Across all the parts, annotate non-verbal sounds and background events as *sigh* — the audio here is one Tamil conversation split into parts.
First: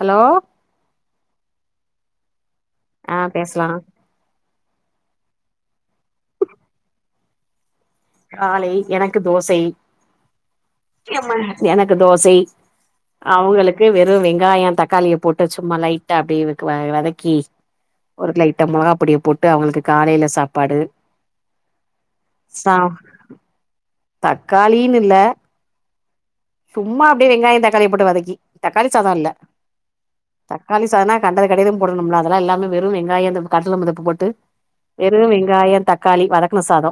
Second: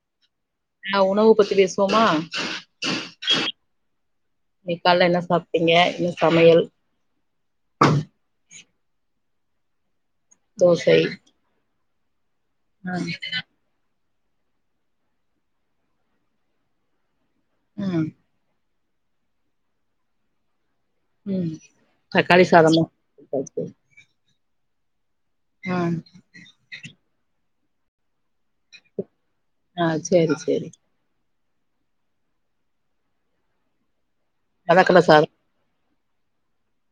ஹலோ நா உணவு பத்தி பேசுவோமா ஆ பேசலா இன்னைக் கால்ல என்ன சாப்டீங்க என்ன சமையல் காலை எனக் க்கு தோசை தோசை எம்மா எனக் க்கு தோசை ஆ அவங்களுக்கு வெர் ங்கு வெங்காயம் தக்காளிய போட்டு சும்மா லைட்டா அப்டியே வெக்கு வ வதக் கி ம் ஒரு லைட்டா மொளகாப் பொடிய போட்டு அவங்களுக்கு காலைல சாப்பாடு ம் தக்காளி சாதம்மா *inaudible* காலின் இல்ல ஆ சும்மா அப்டியே வெங்காயோ தக்காளிய போட்டு வதக்கி தக்காளி சாதோ இல்ல ஆ சரி சரி தக்காளி சாதோனா கண்டது கலியது போடணும்லா அதெல்லா இல்லாம வெறு வெங்காயோ அந்த கடல முதப்பு போட்டு வெலக்கல வெரு சாதம் வெங்காயோ தக் க்காளி வதக்கண சாதோ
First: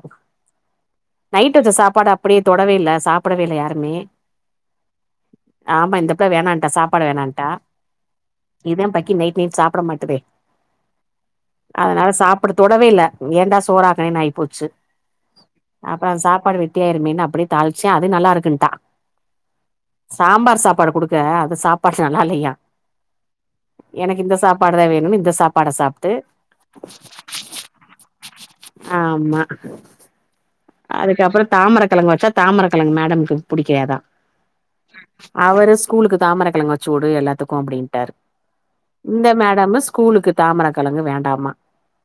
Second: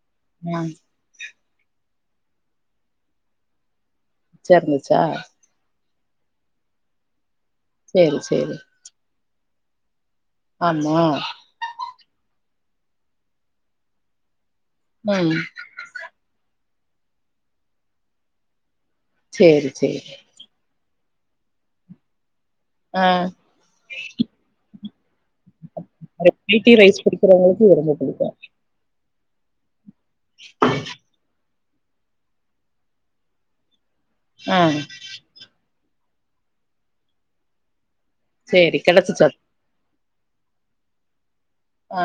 ஆ நைட் வச்ச சாப்பாடு அப்படியே தொடவே இல்ல சாப்பிடவே இல்ல யாருமே மிச்ச இருந்துச்சா ஆமா இந்தப்ள வேணான்டா சாப்பாடு வேணட்டா சேரி சேரி மீன் சாப்பிட மாட்டேது ஆமா பட தொடவே இல்ல ஏண்டா சோறாக்குனேனு ஆய் போச்சு உ அதா சாப்பாடு வெத்தியாயிருமேனு அப்டியே தாளிச்சே அது நல்லா இருக்குன்ட்டா சேரி சேரி பட குடுக்க அத சாப்பாடு நல்லா இல்லயா ஆ எனக்கு இந்த சாப்பாடுதா வேண் இல்லன்ஸ் அ வெரைட்டி ரைஸ் பிடிக்கிறவங்களுக்கு இது ரொம்ப பிடிக்கு ம்மா அதுக்கப்பறோ தாமிரக்கழங்க வச்சா தாமரக்கெழங்கு மேடம்க்கு பிடிக்காதா ஆ ஸூகூலுக்கு தாமரக்கிழங்க வச்சூடு எல்லாத்துக்கு அப்டின் ட்டாரு சேரி கெடச்சிச்சா இந்த மேடமு ஸ்கூலுக்கு தாமரக் கலங்கு வேண்டாமா ஆ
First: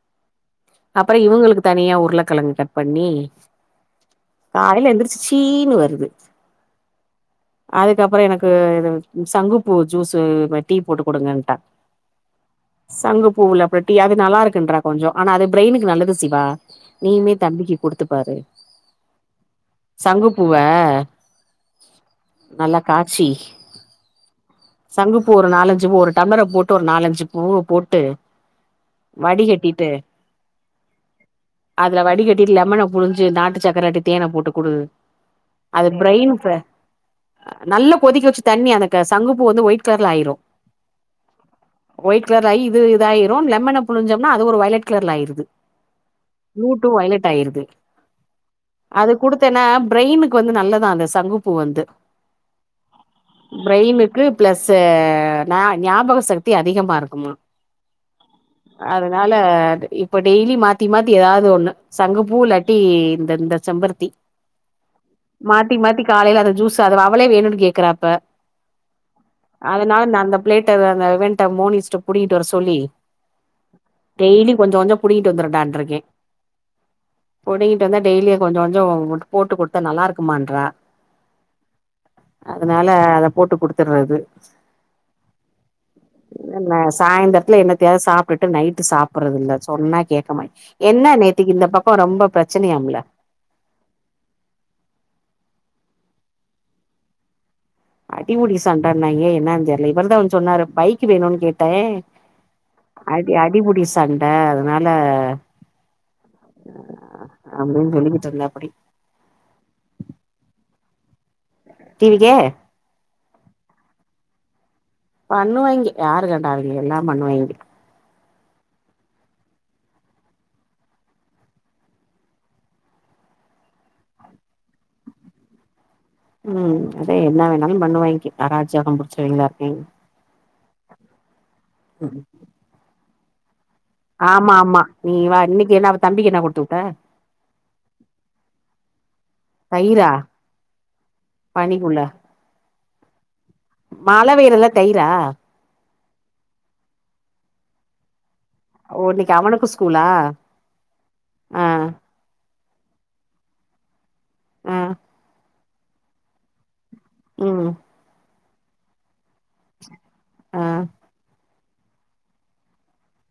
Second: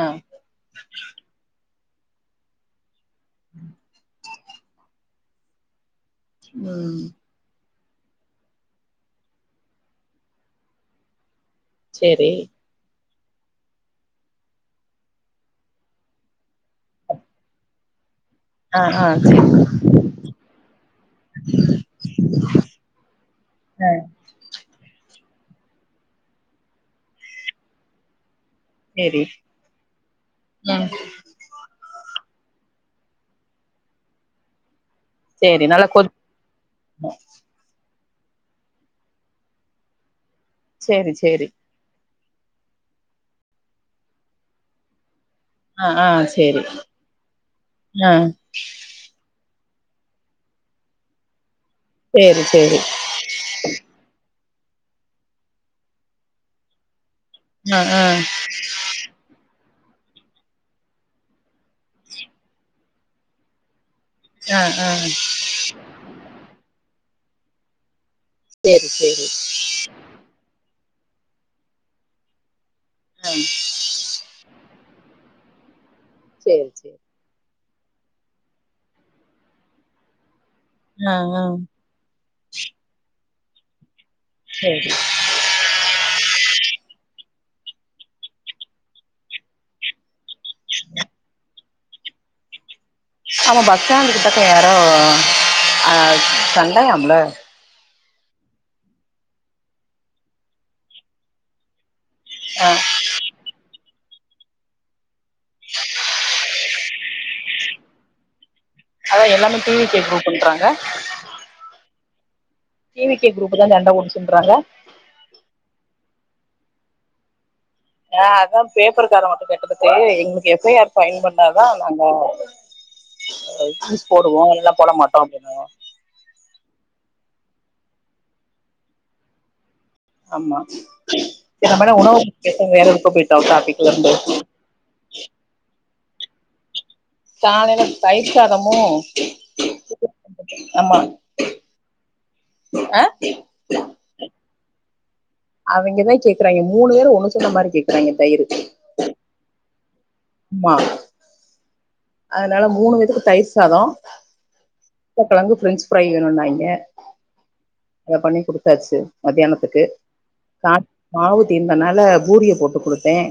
அப்றோ இவுங்களுக்கு தனியா உருள கெழங்கு கட் பண்ணி உம் காலைல எந்திரிச்சி சீனு வருது உ அதுக்கப்புறோ எனக்கு இது சங்குப்பூ ஜூஸு டீ போட்டு கொடுங்கன்ட்டா சேரி சங்கு பூல அப்புறோ டீ அது நல்லாருக்குன்றா கொஞ்சோ ஆனா அது பிரெயினுக்கு நல்லது சிவா நீயுமே தம்பிக்கு குடுத்துப்பாரு ஆ ஆ சேரி சங்குப்பூவ நல்ல காச்சி ஆ சங்குப் பூ ஒரு நாலஞ்சு பூ ஒரு டம்ளர போட்டு ஒரு நாலஞ்சு பூவ போட்டு சேரி வடிகட்டிட்டு ம் அதுல வடிகட் டி இல்லாம நா புழுஞ் சு நாட்டு சக்கர இல்லாட்டி தேன போட்டுக் குடு சேரி அது நல்லா கொதி பிரெயின்த நல்லப் கொதிக்க வெச்சு தண்ணி அந்த க சங்குப்பூ வந்து ஒயிட் கலர்ல ஆயிரு சேரி சேரி ஒயிட் கலர் ஆயி இது இதாயிரு லெமன புழுஞ்சம்னா அது ஒரு ஒயிலெட் கலர்ல ஆயிருது ஆ ஆ சேரி ப்ளூ டூ வயலட் ஆயிருது ஆ அது குடுத்தேனா பிரெயினுக்கு வந்து நல்லதா அந்த சங்குப் பூ வந்து சேரி சேரி பிரெயினுக்கு பிளஸ்ஸு நா ஞாபகோ சக்தி அதிகமாக இருக்குமா ஆ ஆ அதனால அது இப்ப டெய்லி மாத்தி மாத்தி எதாவது ஒண்ணு சங்குப்பூ இல்லாட்டி இந்தந்த சம்பருத்தி ஆ ஆ மாத்தி மாத்தி காலைல அத ஜூசா அது வாவ் அவளே வேணுனு கேக்குறா இப்ப சேரி சேரி அதனால நா அந்த பிளேட் ட அந்த வெண்ட மோனிஸ்ட புடிங்கிட்டு வர சொல்லி ஆ டெய்லி கொஞ்ச கொஞ்சோ புடுங்கிட்டு வந்துருண்டான் இருக்கே சேரி சேர் புடுங்கிப் ட்டு வந்தா டெய்லியு கொஞ்ச கொஞ்சோ போட்டு குடுத்த நல்லாருக்குமான்றா அ அ அதனால அத போட்டு குடுத்தறது சேரி என்ன இந்த சாய்ந்தர த்துல என்னத்தயாவது சாப்டுட்டு நைட்டு சாப்புறதில்ல சொன்னா கே க்க மாய் என்ன நேத்திக்கு இந்த பக் ரொம்ப பேச பிரச்சனையாம்ல ஆமா பஸ் ஸ்டாண்டு கிட்டக்க யாரோ ஹ சண்டையாம்ல அடி புடி சண்டைனாங்கே என்ன தெரியல இவரு தா சொன்னாரு பைக் வேணும்னு கேட்டேன் ஆ அடி அடிபுடி சண்ட அதனால அப்டின்னு சொல்லிக்கிட்டு இருந்தேன் அதான் எல்லாமே டி. வி. கே குரூப்ண்றாங்க T. V. K T. V. K group தான் சண்ட போட்டுச்சின்றாங்க பண்ணுவாய்ங்க யாரு கண்டா அவேங்க எல்லாம் பண்ணுவாங்க ஹ அதான் பேப்பர் கார வந்து கேட்டதுக்கு எங்களுக்கு எப். ஐ. ஆர் பைல் பண்ணாதா நாங்க போடுவோம் இல்ல போட மாட்டோம் அப்டின்னும் உம் அதே என்ன வேணாலும் பண்ணுவாங்கே அராஜகம் புடிச்சவங்களா இருக்கேங்கலே ஆமா நம்மளாம் உணவு வேற இருக்க போயி டாபிக் ஆமா ஆமா நீ வா இன்னிக்கு ஏனா தம்பிக்கு என்னா கொடுத்து விட்டா காலையில தயிர் சாதமும் தயிரா ஆமா ஹ மழை பெய்து தையிரு ரா அவெங்கதான் கேக்குறங்க மூணு பேரும் ஒன்னு சேந்த மாதிரி கேக்குறங்க தயிறு ஓ இன்னைக்கு அவனுக்கு ஸ்கூலா ஆமா ஆ அதனால மூணு பேத்துக்கு தயிர் சாதம் ஆ உருளைகிழங்கு பிரெஞ்சு ப்ரைய் வேணும் நாங்க ம் அத பண்ணி குடுக்க செரி மத்தியானத்துக்கு ஆ கா மாவு தீந்தனால பூரிய போட்டு கொடுத்தேன்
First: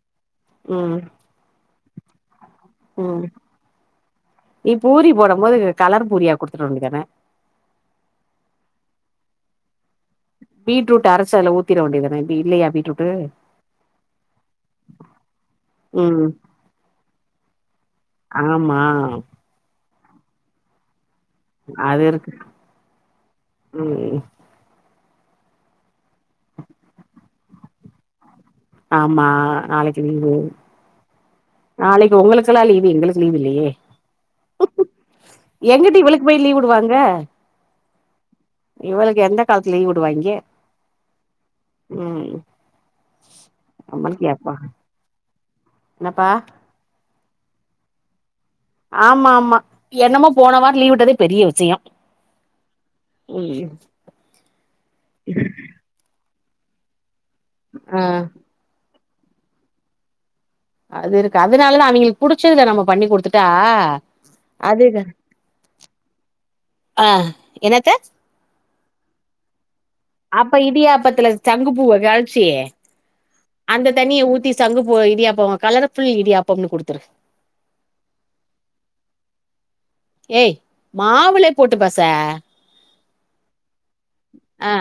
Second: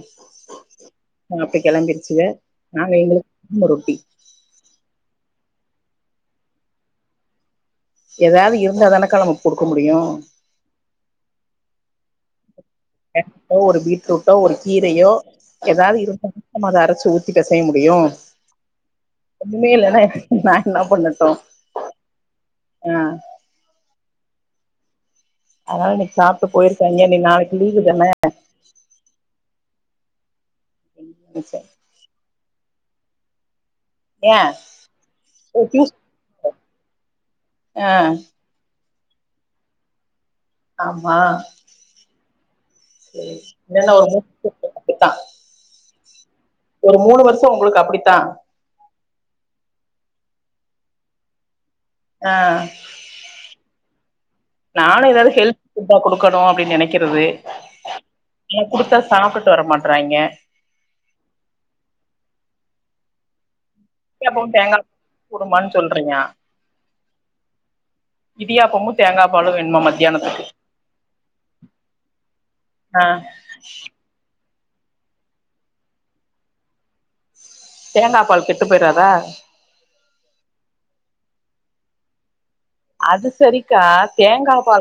ம் ஹ அப்ப கெளம்பி ங்க நா ம் எங்குளுக்கு நீ பூரி போடு வரும் போது கலர் பூரியா குடுத்தற வேண்டியதுதான எதாவது இருந்தாதானக்கா நம்ம குடுக்க முடியு பீட்ரூட்ட அரச்சு அதுல ஊத் திற வேண்டியதான இது இல்லையா பீ அ எதோ ஒரு பீட்ரூட்டோ ஒரு கீரையோ எதாவது ம் இருந்தாதா நம்ம அத அரைச்சு ஊத்திட்டு அது செய்ய முடியு ஆமா ஒன்னுமே இல்லனா நா என்னா பண்ண அது இருக்கு ம் அதா இன்னைக்கி சாப்ட்டு போயிருக்காங்க இனி நாளைக்கு லீவு தான ஆமா நாளைக்கி லீவு நெனச்சே நாளைக்கி உங்களுக்கெல்லா லீ வு எங்களுக்கு லீவு இல்லையே. ஏ ஓ டியூஸ் எங்கிட்டு இவளுக்கு போய் லீவு விடுவாங்க ஆ இவளுக்கு எந்த காலத்துல லீவு விடுவாய்ங்க ஆமா ம் சேரி என்னன்னா ஒரு நம்மளுக்கு எப்பா *inaudible* என்னப்பா ஒரு மூணு வருஷோ உங்களுக்கு அப்பிடித்தா ஆமா ஆமா என்னமோ போன வாரோ லீவ் விட்டதே பெரிய விஷயோ ஆ ம் க்கணு அப்டின்னு நெனைக்கிறது ஆ இத குடுத்தா சாப்புட்டு வர மாட்றாய்ங்க அது இருக்கு அதனாலதா அவிங்களுக்கு புடிச்சதுல நம்ம பண்ணி குடுத்துட்டா இடியாப்பமு தேங்கா அது போடுமான்னு சொல்றீங்க ஆ என்னத்த இடியாப்பமு தேங்காப் பாலு வேணுமாமா அப்ப இடியாப்பத்துல சங்குப்பூவ கரைச்சி ஆ அந்த தண்ணிய ஊத்தி சங்கு பூவ இடியாப்போ கலர்ஃபுல் இடியாப்பம்னு குடுத்துரு தேங்காப் பால் கெட்டு போய்றாதா ஏய் மாவுல போட்டு பெச அது சரி ஆ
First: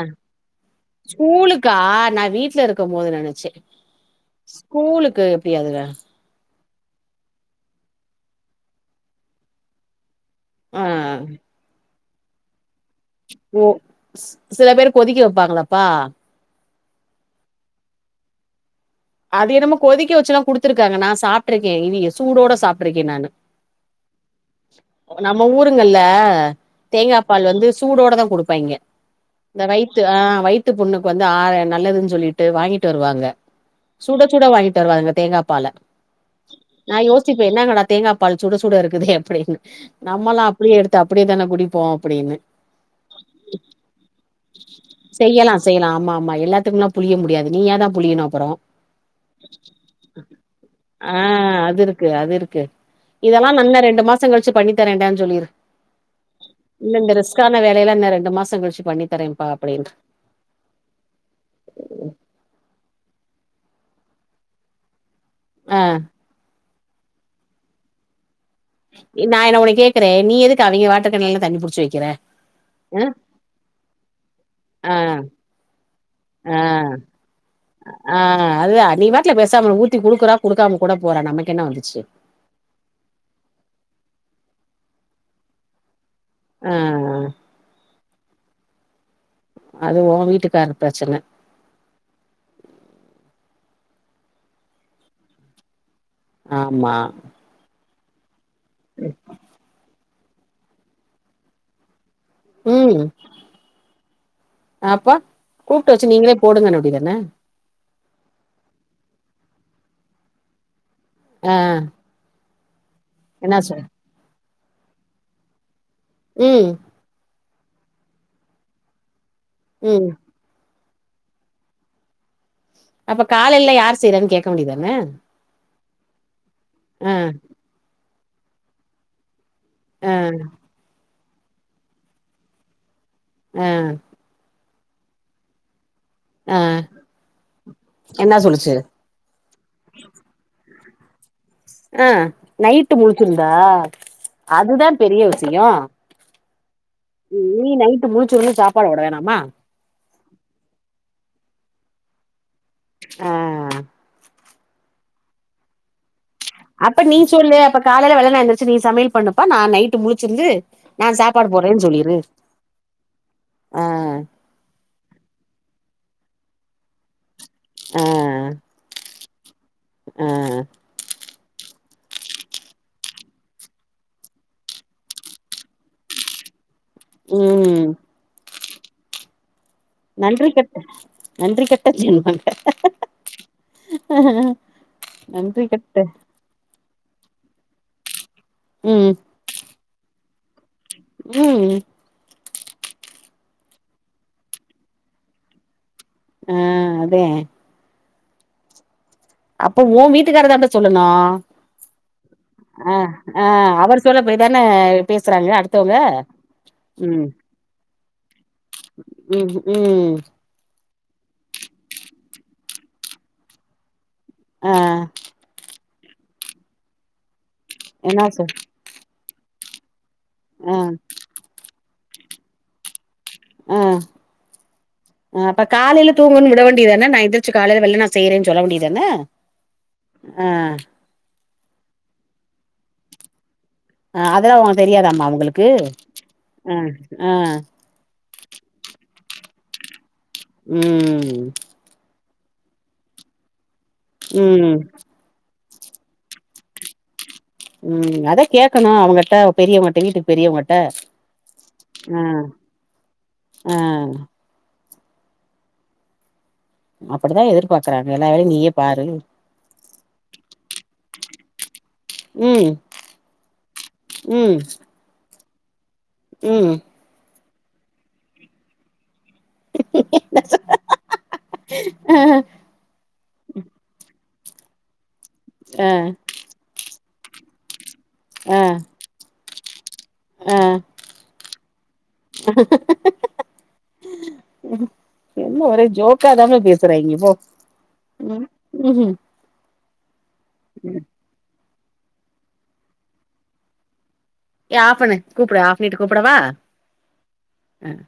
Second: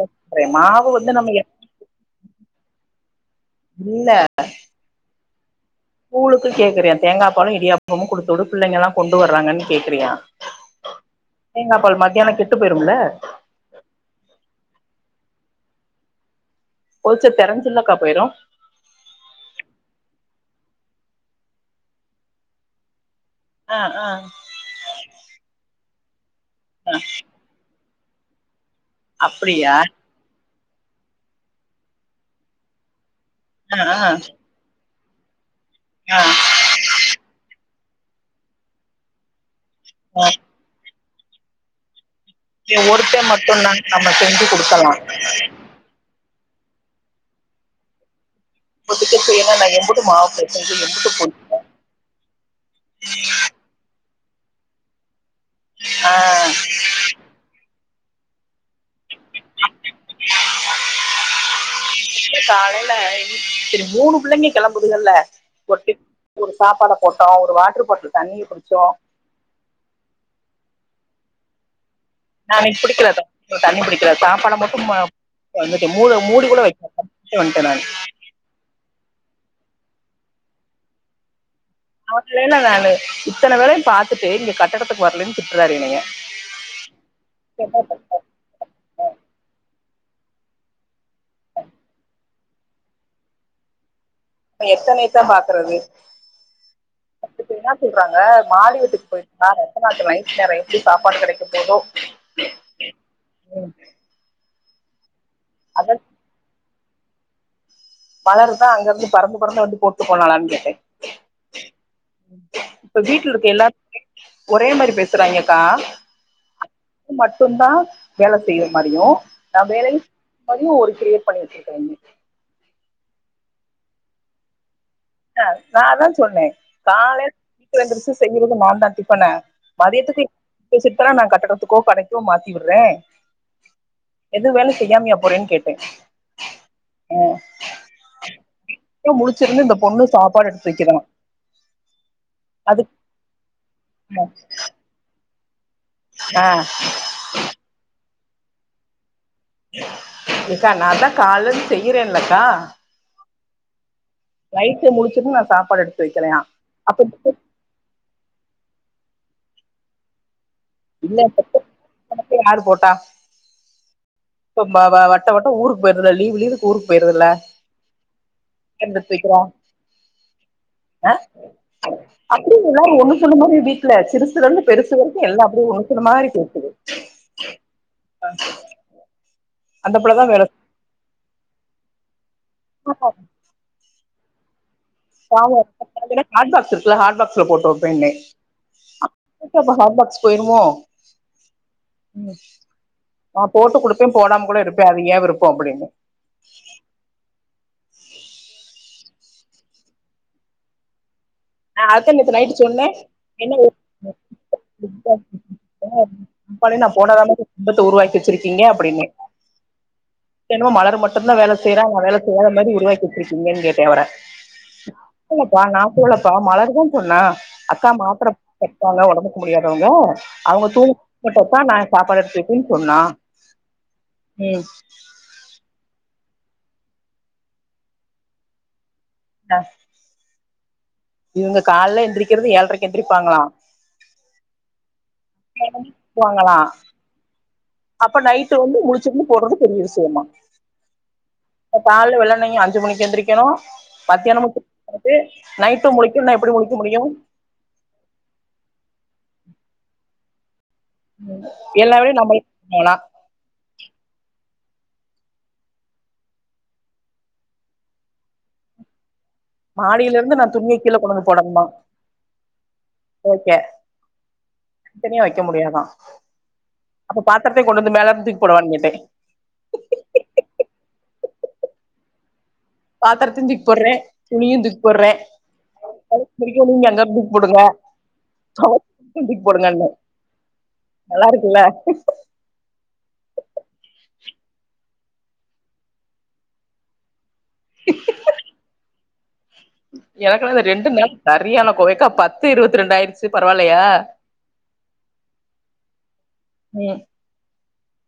வந்து நம்ம ஸ்கூலுக்கா நா வீட்ல இருக்கும் போதுனு நெனைச்சே இல்ல ஸ்கூலுக்கு எப்டி அதுல கூல் கேக்குறியா தேங்கா பாலு இடியாப்பமு குடுத்து பிள்ளைங்க எல்லா கொண்டு வராங்கன் கேக்குறியா ஆ தேங்கா பால் மத் எனக்கெட்டும் ஓ சில பேரு கொதிக்க வெப்பாங்களாப் பா கொதுச்சா தெரஞ்சுலாக்கா போயிரு அது என்னமோ கொதிக்க வெச்சுல்லா குடுத்துருக்காங்க நா சாப்ட்ருக்கே இவிய சூடோட சாப்ட்ருக்கே நானு ஆ ஆ நம்ம ஊர் ங்கல்ல ஆ தேங்கா பால் வந்துஸ் சூடோடதா குடுப்பாங்கியே இந்த அப்டியா வயித்து ஆ வயித் த்து புண்ணுக்கு வந்து ஆறே நல்லதுன் சொல்லிட்டு வாங்கிட்டு வருவாங்க ஆ ஆ சுட சுட வாங்கி தருவாங்க தேங்காப் பால ஆ ஆ நா யோச்சுப்பே என்னங்கடாத் தேங்கா பால் சுடு சுட இருக்குதே அப்டின்னு நம்மல்லா அப்டியே எடுத் தா அப்டியேதான குடிப்போ அப்டின்னு இவ ஒருத்த மட்டுந்தான் நம்ம செஞ்சு கொடுக்கலா எல்லாத்துக்குலாம் புளிய முடியாது நீயாதா புளியணு அப்புறோ இப்போதைக்கு செய்யல நா எம்புட்டு மாவு பெசஞ்சு எம்புட்டு ஆ பொரிப்பே அது இருக்கு அது இருக்கு இதெல்லா நன்ன ரெண்டு மாஸ் மாசங் கழுச்சு பண்ணி தரேண்டான் சொல்லிரு ஆ இல்ல இந்த ரிஸ்க்கான வே லய எல்லா இன்னு ரெண்டு மாசங் கழுச்சு பண்ணி தரேம்ப்பா அப்டின்ரு சேரி மூணு புள்ளைங்க கெளம்புதுகள்ல *inaudible* ஆ சாப்பாட போட்டோ ஒரு வாட்ரு பாட்லு தண்ணீர் குடு நா என்ன உன்ன கேக்குறே நீ எதுக்கு அவிங்க வாட்டர்கேன்ல நீ ஏ தண்ணி புடிச்சு வெக்குற நா இன்னிக்கு புடிக்கல தண்ணி புடிக்கல சாப்பாட ஆ மட்டு மூட மூடி கூட ஆ வக்கல வந்துட்டே நானு ல பேசாம ஊத்தி குடுக்குறா குடுக்காம கூட போற நமக்கு என்ன வந்துச்சு அவனலல்லா நானு இத்தன வேலயு பாத்துட்டு இங்க க படத்துக்கு வரலைன்னு திட்ராரு என்னய ஆ ஆ அது ஓ வீட்டுக்காரு பிரச்சன எத்தனையத்தா பாக்குறது ஆமா இப்ப என்ன சொல்றாங்க மாலியத்துக்கு போயிந்த ரத்தனாத்த மயி வேற எப்டி சாப்பாடு கிடைக்க போதோ உம் ஆப்பா அத கூப்ட்டு வச்சு நீங்களே போடுங்கனனு அப்டிதானா மலர் தா அங்க இருந்து பறந்து பறந்து வந்து போட்டு போனாளான்னு கேட்டே ஆ *inaudible* இப்ப வீட்ல இருக்க என்ன சொல் எல்லார ஒரே மாரி பேசுறாங்கக்கா ம் மட்டுந்தா வேல செய்ற மாரியு நான் வேல ம் மதியு ஒரு கிரியேட் பண்ணி வச்சிருக்காங்க அப்ப காலேல்ல யார் செய்றான் கேக்க வேண்டியது தான க்கா நா அதா சொன்னே ஆ காலேயட்டு வந்துருச்சு செய்யுறது நா தா டிப்பன ஆ மதியத்துக்கு சேத்து நான் க கட்டத்துக்கோ கடைக்கோ மாத்தி விட்றே ஆ செய்யாம்யா போறேன் கேட்ட ஆ என்ன சொல்லுச்சு ஒண்ணு சாப்பாடு எடு வெக்கணு ஆ நைட்டு முழுச்சுருந்தா அதுதா பெரிய விஷ் ஷியோ ஆ ம் நீ நைட் டு முழுச்சுருந்து சாப்பாடு போட வேணாமா ஹ எக்கா நாந்தா கால்லருந்து செய்யறேன்லக்கா ஆ நைட்டு முழுச்சுருந்து நா சாப்பாடு எடுத்து வெக்கலையா அப்ப நீ சொல்லு அப்ப காலைல வெள்ளனா எந்துருச்சு நீ சமையல் பண்ணுப்பா நா நைட்டு முழுச்சுருந்து இல்ல *inaudible* யாரு போட்டா ஆ கும்பா வா வட்ட வட்ட ஊரு கும்பறத லீவு லீவுக் ஊருக்கு போயிறல்ல ஆ என்னப் போயிக்கறா ஆ அப்டின் இல்லாம ஒண்ணு சொன்ன மாரி வீட்ல சிறுசுல இருந்து பெருசு வரைக்கு எல்லாம் அப்டியே ஒண்ணு சொன்ன மாரி பேசுது ம் அந்த புள்ளதா வேல நன்றி கெட்ட நன்றி கெட் கெட்ட ஜென்மங் ஹ *inaudible* ஸ்லா ஹாட்பாக்ஸ்ல போட்டு வெப்பேன்னே ம் எல்லா ஹாட்பாக்ஸ் போயிருமோ ம் ம் நா போட்டு குடுப்பே போடாம கூட இருப்பே அது ஏ விருப்போ அப்புடின்னு ஆ அதே அப்ப ஓ வீட்டுக்கார்தாம்ள சொல்லனு ஆ அதுதா நேத்து நைட்டு சொன்னே என்ன *inaudible* அவர் சொல்ல போய்தான பேசுறாங்க அடுத்தவங்க ம் உருவாக்கி வச்சிருக்கீங்க அப்புடின்னு இப்ப ம் ம் என்னமோ மலர மட் அந்த புள்ள வேல செய்றா அவுங்க வேல செய்யாத மாரி உருவாக்கி வச்சிருக்கீங்கன் கேட்டே அவர ஆ ஓ அப்ப ந டுவ்ல இப்ப மலரு தா பொண்ணா அக்கா என்னா மாத்துர சொல் செட்டால ஒடம்புக்கு முடியா தவுங்க அவுங்க ஆ தூங்குனா மட்டுதா நா சாப்பாடு எடுத்து வக்கென் சொன்னா ஆ ம் ஆ அப்ப காலைல தூங்குனு சொல் ல வேண்டியதான நா எந்துருச்சு காலைல வெள்ளன செய்றேன் சொல்ல வேண்டிய தான ஆ இவுங்க கால்ல எந்திரிக்கிறது ஏழ்ரைக்கு எந்திரிப்பாங்களா அ அதெல்லா அவுங்க தெரியாதா மா அவுங்களுக்கு வாங்களா அ ஆ அப்ப நைட்டு வந்து முழிச்சுருந்து போட்றது பெரிய விஷயமா ம் னயு அஞ்சு மணிக்கு எந்திரிக்கெனு மத்தியானமு ம் *inaudible* நைட்டு முழிக்கன்னா எப்டி முழிக்க முடியு ம் அதா‌ கேக்கனு அவுங்கட்ட பெரியவுங்கட்ட வீட்டுக்கு பெரியவுங்க எல்லா வேலயு நம்பளே ஆ *unintelligible* அப்பிடிதா எதிர்பாக்குறாங்க எல்லா வேலையு நீயே பாரு மாடியிலருந்து நா துணிய கீழ கொண்டந்து போடனுமா ம்‌ ம் க்க முடியாதா ம் பாத்திரத்தை கொண்டு வந்து மேலர்ந்து தூக்கி போடவான் கேட்டே ஆஹ் பாத்திரத தூக்கி போடுறேன் துணியும் தூக்கி போடுறேன் ஆ ங்க எங்க கொடுங்க ஆ *inaudible* போடுங்க ஆ நல்லா இருக்குல்ல உம் ஒரே ஜோக்கா தாங்க பேசுறிங்க இப்போ உம் உம்ம் எனக்கு ரெண்டு நேரம் சரியான கா பத்து இருபத்தி ரெண்டு ஆயிடுச்சு பரவாயிலயா ஏ ஆபன்னு கூப்பிடு ஆப் பண்ணிட்டு கூப்பிடவா ம் உம்